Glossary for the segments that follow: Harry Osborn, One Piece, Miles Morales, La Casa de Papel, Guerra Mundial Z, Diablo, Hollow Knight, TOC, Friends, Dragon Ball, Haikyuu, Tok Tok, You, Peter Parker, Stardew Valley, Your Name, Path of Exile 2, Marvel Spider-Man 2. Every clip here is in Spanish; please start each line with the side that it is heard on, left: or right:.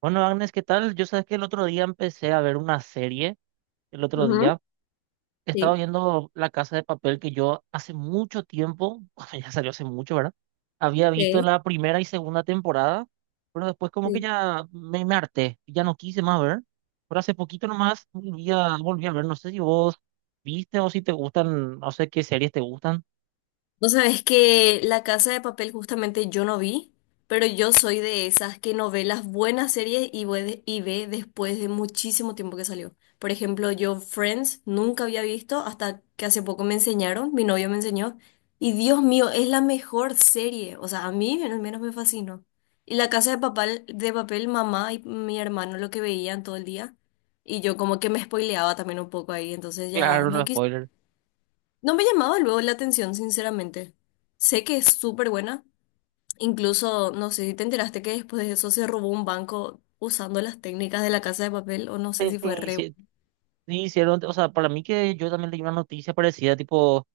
right: Bueno, Agnes, ¿qué tal? Yo sabes que el otro día empecé a ver una serie. El otro
left: Ujú.
right: día estaba
left: Sí,
right: viendo La Casa de Papel que yo hace mucho tiempo, bueno, ya salió hace mucho, ¿verdad? Había visto
left: sí,
right: la primera y segunda temporada, pero después como que
left: sí.
right: ya me harté, ya no quise más ver. Pero hace poquito nomás volví a ver, no sé si vos viste o si te gustan, no sé qué series te gustan.
left: Vos sabés que La Casa de Papel justamente yo no vi, pero yo soy de esas que no ve las buenas series y ve después de muchísimo tiempo que salió. Por ejemplo, yo Friends nunca había visto hasta que hace poco me enseñaron, mi novio me enseñó, y Dios mío, es la mejor serie. O sea, a mí al menos me fascinó. Y La Casa de Papel, mamá y mi hermano lo que veían todo el día. Y yo como que me spoileaba también un poco ahí, entonces ya
right: Claro,
left: no
right: no
left: quise.
right: spoiler.
left: No me llamaba luego la atención, sinceramente. Sé que es súper buena. Incluso, no sé si te enteraste que después de eso se robó un banco usando las técnicas de La Casa de Papel, o no sé
right: Sí,
left: si fue
right: sí,
left: re.
right: sí, te hicieron, o sea, para mí que yo también leí una noticia parecida, tipo,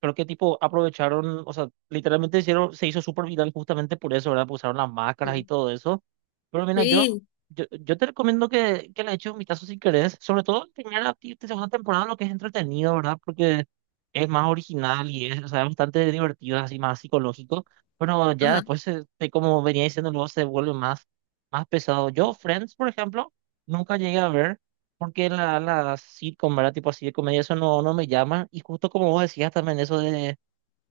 right: creo que tipo aprovecharon, o sea, literalmente hicieron, se hizo súper viral justamente por eso, ¿verdad? Porque usaron las máscaras y
left: Sí.
right: todo eso. Pero mira,
left: Sí.
right: yo te recomiendo que le eches un vistazo si querés, sobre todo en primera y segunda temporada, lo que es entretenido, ¿verdad? Porque es más original y es, o sea, es bastante divertido, así más psicológico. Pero ya
left: Ajá.
right: después, como venía diciendo, luego se vuelve más, más pesado. Yo, Friends, por ejemplo, nunca llegué a ver porque la sitcom, ¿verdad? Tipo así de comedia, eso no me llama. Y justo como vos decías también, eso de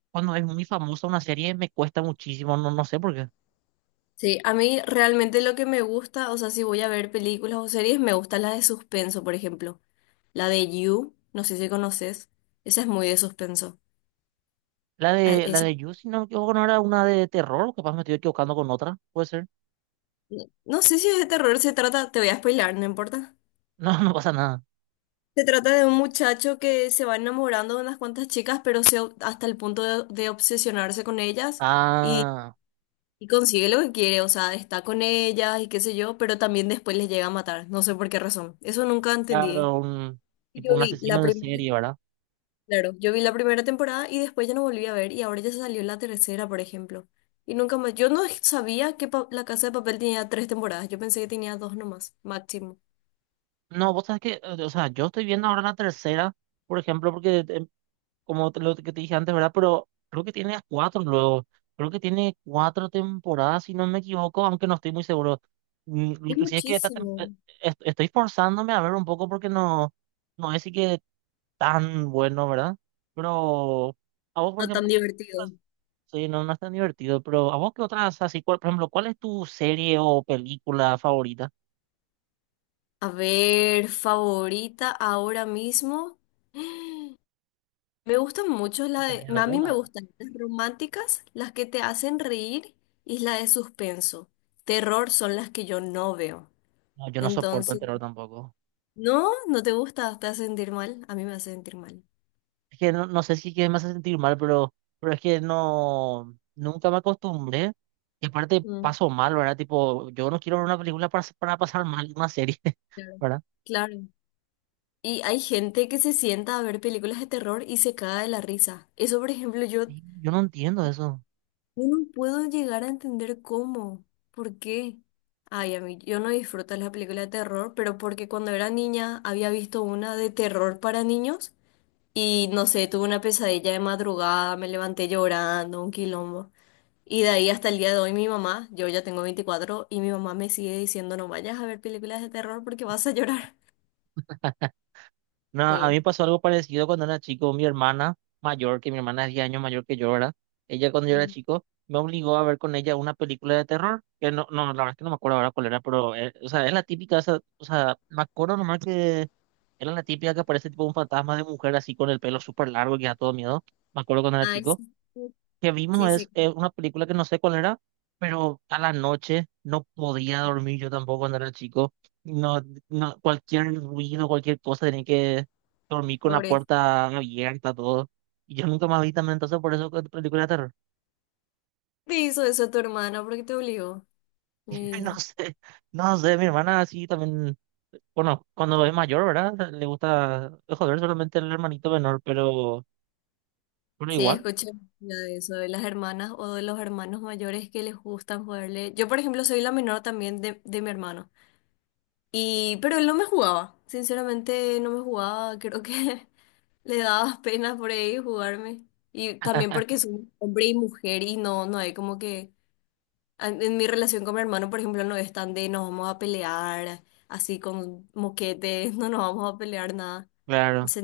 right: cuando es muy famosa una serie, me cuesta muchísimo, no sé por qué.
left: Sí, a mí realmente lo que me gusta, o sea, si voy a ver películas o series, me gusta la de suspenso, por ejemplo. La de You, no sé si conoces. Esa es muy de suspenso. Ah,
right: La
left: esa,
right: de You, si no me equivoco, no era una de terror, o capaz me estoy equivocando con otra, puede ser.
left: no sé si es de terror se trata, te voy a spoilar, no importa.
right: No, no pasa nada.
left: Se trata de un muchacho que se va enamorando de unas cuantas chicas, pero hasta el punto de obsesionarse con ellas y,
right: Ah,
left: y consigue lo que quiere, o sea, está con ellas y qué sé yo, pero también después les llega a matar, no sé por qué razón. Eso nunca entendí.
right: claro, un,
left: Y
right: tipo
left: yo
right: un
left: vi la
right: asesino en
left: primera,
right: serie, ¿verdad?
left: claro, yo vi la primera temporada y después ya no volví a ver y ahora ya se salió la tercera, por ejemplo. Y nunca más, yo no sabía que La Casa de Papel tenía tres temporadas, yo pensé que tenía dos nomás, máximo.
right: No, vos sabes que, o sea, yo estoy viendo ahora la tercera, por ejemplo, porque como lo que te dije antes, ¿verdad? Pero creo que tiene cuatro luego. Creo que tiene cuatro temporadas, si no me equivoco, aunque no estoy muy seguro. Lo
left: Es
right: que sí es que esta
left: muchísimo.
right: estoy forzándome a ver un poco porque no, no es así que tan bueno, ¿verdad? Pero a vos, por
left: No tan
right: ejemplo,
left: divertido.
right: sí, no, no es tan divertido, pero a vos, ¿qué otras así? Por ejemplo, ¿cuál es tu serie o película favorita?
left: A ver, favorita ahora mismo. Me gustan mucho
right: Si tenés
left: a mí
right: alguna,
left: me
right: ¿verdad?
left: gustan las románticas, las que te hacen reír y la de suspenso. Terror son las que yo no veo.
right: No, yo no soporto el
left: Entonces,
right: terror tampoco.
left: no, no te gusta, te hace sentir mal. A mí me hace sentir mal.
right: Es que no, no sé si que me hace sentir mal, pero es que no, nunca me acostumbré. Y aparte
left: Mm,
right: paso mal, ¿verdad? Tipo, yo no quiero ver una película para pasar mal una serie,
left: claro.
right: ¿verdad?
left: Claro. Y hay gente que se sienta a ver películas de terror y se caga de la risa. Eso, por ejemplo, yo.
right: Sí, yo no entiendo eso.
left: Yo no puedo llegar a entender cómo, por qué. Ay, a mí, yo no disfruto las películas de terror, pero porque cuando era niña había visto una de terror para niños y no sé, tuve una pesadilla de madrugada, me levanté llorando, un quilombo. Y de ahí hasta el día de hoy mi mamá, yo ya tengo 24 y mi mamá me sigue diciendo no vayas a ver películas de terror porque vas a llorar.
right: No, a mí
left: Sí.
right: me pasó algo parecido cuando era chico. Mi hermana mayor, que mi hermana es 10 años mayor que yo, ¿verdad? Ella cuando yo era
left: Mm.
right: chico me obligó a ver con ella una película de terror, que no, no, la verdad es que no me acuerdo ahora cuál era, pero, o sea, es la típica, o sea, me acuerdo nomás que era la típica que aparece tipo un fantasma de mujer así con el pelo súper largo que da todo miedo. Me acuerdo cuando era
left: Ay,
right: chico
left: sí.
right: que vimos
left: Sí, sí,
right: una película que no sé cuál era, pero a la noche no podía dormir yo tampoco cuando era chico. No, no, cualquier ruido, cualquier cosa, tenía que dormir con la
left: pobre.
right: puerta abierta, todo. Y yo nunca más vi también, entonces por eso que película de terror.
left: Te hizo eso tu hermana porque te obligó.
right: Y
left: Y
right: no sé, no sé, mi hermana así también, bueno, cuando es mayor, ¿verdad? Le gusta, joder, solamente el hermanito menor, pero
left: sí,
right: igual,
left: escuché mucho de eso, de las hermanas o de los hermanos mayores que les gustan jugarle. Yo, por ejemplo, soy la menor también de mi hermano. Y, pero él no me jugaba. Sinceramente, no me jugaba. Creo que le daba pena por ahí jugarme. Y también porque soy hombre y mujer y no, no hay como que... En mi relación con mi hermano, por ejemplo, no es tan de nos vamos a pelear así con moquetes, no nos vamos a pelear nada.
right: claro.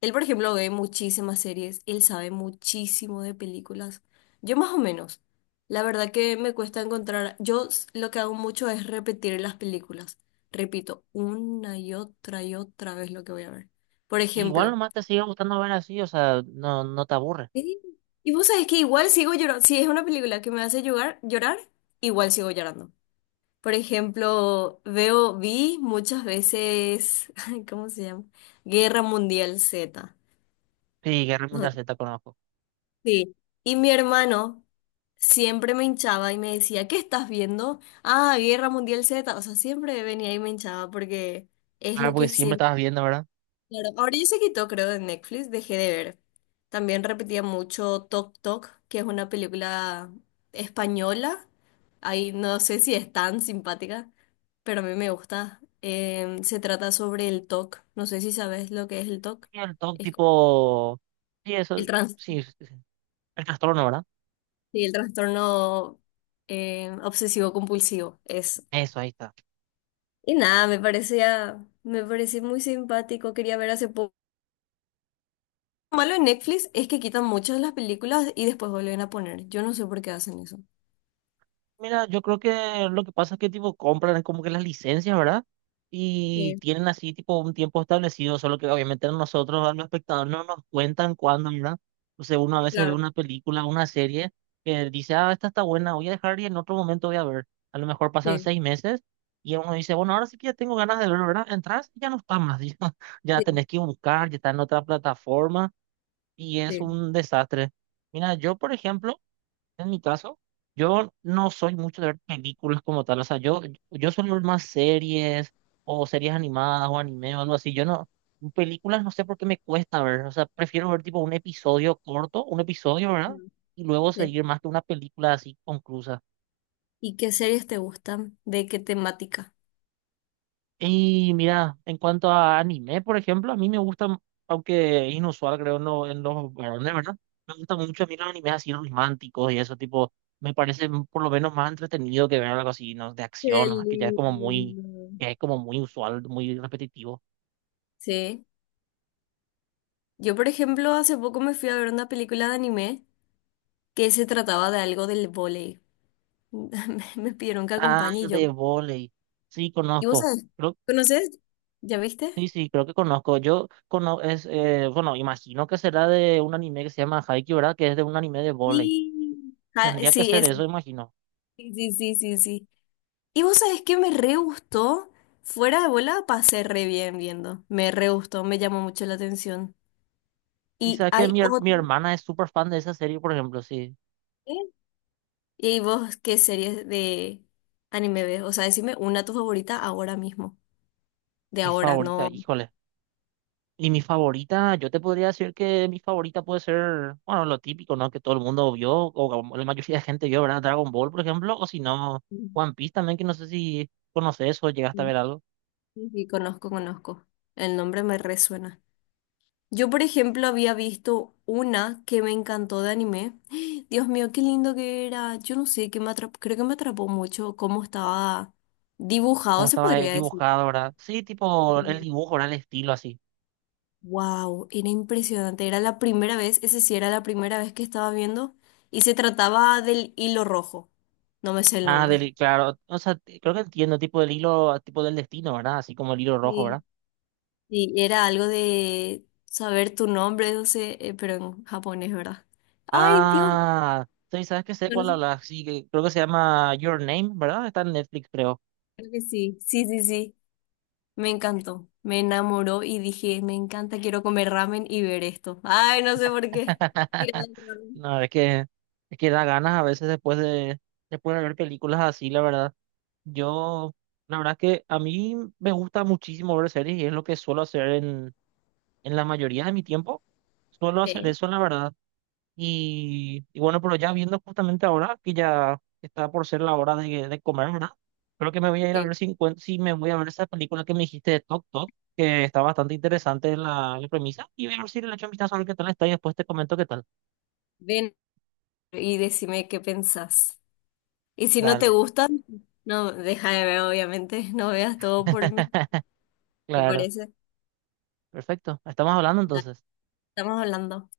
left: Él, por ejemplo, ve muchísimas series, él sabe muchísimo de películas. Yo más o menos. La verdad que me cuesta encontrar, lo que hago mucho es repetir las películas. Repito una y otra vez lo que voy a ver. Por
right: Igual
left: ejemplo,
right: nomás te sigue gustando ver así, o sea, no, no te aburre.
left: sí. Y vos sabés que igual sigo llorando, si es una película que me hace llorar, llorar, igual sigo llorando. Por ejemplo, veo, vi muchas veces, ¿cómo se llama? Guerra Mundial Z.
right: Sí, Guerra
left: No.
right: Mundial Z conozco.
left: Sí, y mi hermano siempre me hinchaba y me decía, ¿qué estás viendo? Ah, Guerra Mundial Z, o sea, siempre venía y me hinchaba porque es
right: Claro,
left: lo
right: porque
left: que
right: siempre
left: siempre...
right: estabas viendo, ¿verdad?
left: Claro, ahora ya se quitó, creo, de Netflix, dejé de ver. También repetía mucho Tok Tok, que es una película española. Ahí no sé si es tan simpática, pero a mí me gusta. Se trata sobre el TOC, no sé si sabes lo que es el TOC.
right: Y el TOC
left: Es
right: tipo, sí, eso,
left: el trastorno.
right: sí, sí, sí, el trastorno, ¿verdad?
left: Sí, el trastorno obsesivo compulsivo es.
right: Eso, ahí está.
left: Y nada, me parecía muy simpático. Quería ver hace poco. Lo malo en Netflix es que quitan muchas de las películas y después vuelven a poner. Yo no sé por qué hacen eso.
right: Mira, yo creo que lo que pasa es que tipo compran como que las licencias, ¿verdad? Y
left: Sí,
right: tienen así tipo un tiempo establecido, solo que obviamente a nosotros, a los espectadores, no nos cuentan cuándo, ¿verdad? Entonces uno a veces ve
left: claro.
right: una película, una serie que dice, ah, esta está buena, voy a dejar y en otro momento voy a ver. A lo mejor pasan
left: Sí,
right: 6 meses y uno dice, bueno, ahora sí que ya tengo ganas de verlo, ¿verdad? Entras y ya no está más, ya, ya
left: sí,
right: tenés que buscar, ya está en otra plataforma y es
left: sí.
right: un desastre. Mira, yo por ejemplo, en mi caso, yo no soy mucho de ver películas como tal, o sea, yo suelo ver más series o series animadas o anime o algo así, yo no, películas no sé por qué me cuesta ver, o sea, prefiero ver tipo un episodio corto, un episodio, ¿verdad?
left: Mm,
right: Y luego
left: sí.
right: seguir más que una película así conclusa.
left: ¿Y qué series te gustan? ¿De qué temática?
right: Y mira, en cuanto a anime, por ejemplo, a mí me gusta, aunque inusual creo no en los varones, ¿verdad? Me gustan mucho a mí los animes así románticos y eso, tipo, me parece por lo menos más entretenido que ver algo así, ¿no? De
left: Qué
right: acción, ¿no? Que ya es como muy,
left: lindo.
right: que es como muy usual, muy repetitivo.
left: Sí. Yo, por ejemplo, hace poco me fui a ver una película de anime que se trataba de algo del vóley. Me pidieron que
right: Ah,
left: acompañe y yo.
right: de volei. Sí,
left: ¿Y vos
right: conozco.
left: sabés?
right: Creo,
left: ¿Conoces? ¿Ya viste?
right: sí, sí, creo que conozco. Yo conozco, es, bueno, imagino que será de un anime que se llama Haikyuu, ¿verdad? Que es de un anime de volei.
left: Sí. Ah,
right: Tendría que
left: sí,
right: ser
left: ese.
right: eso, imagino.
left: Sí, sí, sí, sí, sí. ¿Y vos sabés qué me re gustó? Fuera de bola pasé re bien viendo. Me re gustó, me llamó mucho la atención.
right: Y
left: Y
right: sabes que
left: hay otra.
right: mi hermana es súper fan de esa serie, por ejemplo, sí.
left: ¿Eh? ¿Y vos qué series de anime ves? O sea, decime una tu favorita ahora mismo. De
right: Mi
left: ahora,
right: favorita,
left: no.
right: híjole. Y mi favorita, yo te podría decir que mi favorita puede ser, bueno, lo típico, ¿no? Que todo el mundo vio, o como la mayoría de gente vio, ¿verdad? Dragon Ball, por ejemplo, o si no, One Piece también, que no sé si conoces o llegaste a
left: No.
right: ver algo.
left: Sí, sí, conozco, conozco. El nombre me resuena. Yo, por ejemplo, había visto una que me encantó de anime. Dios mío, qué lindo que era. Yo no sé, que me atrapó, creo que me atrapó mucho cómo estaba dibujado,
right: Cómo
left: se
right: estaba
left: podría decir.
right: dibujado, ¿verdad? Sí, tipo el dibujo, ¿verdad? El estilo así.
left: Wow, era impresionante. Era la primera vez, ese sí era la primera vez que estaba viendo. Y se trataba del hilo rojo. No me sé el
right: Ah,
left: nombre.
right: del, claro, o sea, creo que entiendo, tipo del hilo, tipo del destino, ¿verdad? Así como el hilo rojo, ¿verdad?
left: Sí. Sí, era algo de saber tu nombre, no sé, pero en japonés, ¿verdad? Ay, Dios.
right: Ah, sí, ¿sabes que sé
left: Yo no.
right: cuál habla? Sí, que creo que se llama Your Name, ¿verdad? Está en Netflix, creo.
left: Creo que sí. Sí, sí, sí. Me encantó, me enamoró y dije, me encanta, quiero comer ramen y ver esto. Ay, no sé por qué. Tirado al ramen.
right: No, es que da ganas a veces después de ver películas así, la verdad. Yo, la verdad es que a mí me gusta muchísimo ver series y es lo que suelo hacer en la mayoría de mi tiempo. Suelo hacer
left: Sí,
right: eso, la verdad. Y bueno, pero ya viendo justamente ahora que ya está por ser la hora de comer, ¿verdad? Creo que me voy a ir a
left: sí.
right: ver si, si me voy a ver esa película que me dijiste de Tok Tok, que está bastante interesante la premisa. Y voy a ver si le echo un vistazo a ver qué tal está y después te comento qué tal.
left: Ven y decime qué pensás. Y si no te
right: Dale,
left: gustan, no, deja de ver, obviamente, no veas todo por mí, ¿te
right: claro.
left: parece?
right: Perfecto. Estamos hablando
left: Dale,
right: entonces.
left: estamos hablando.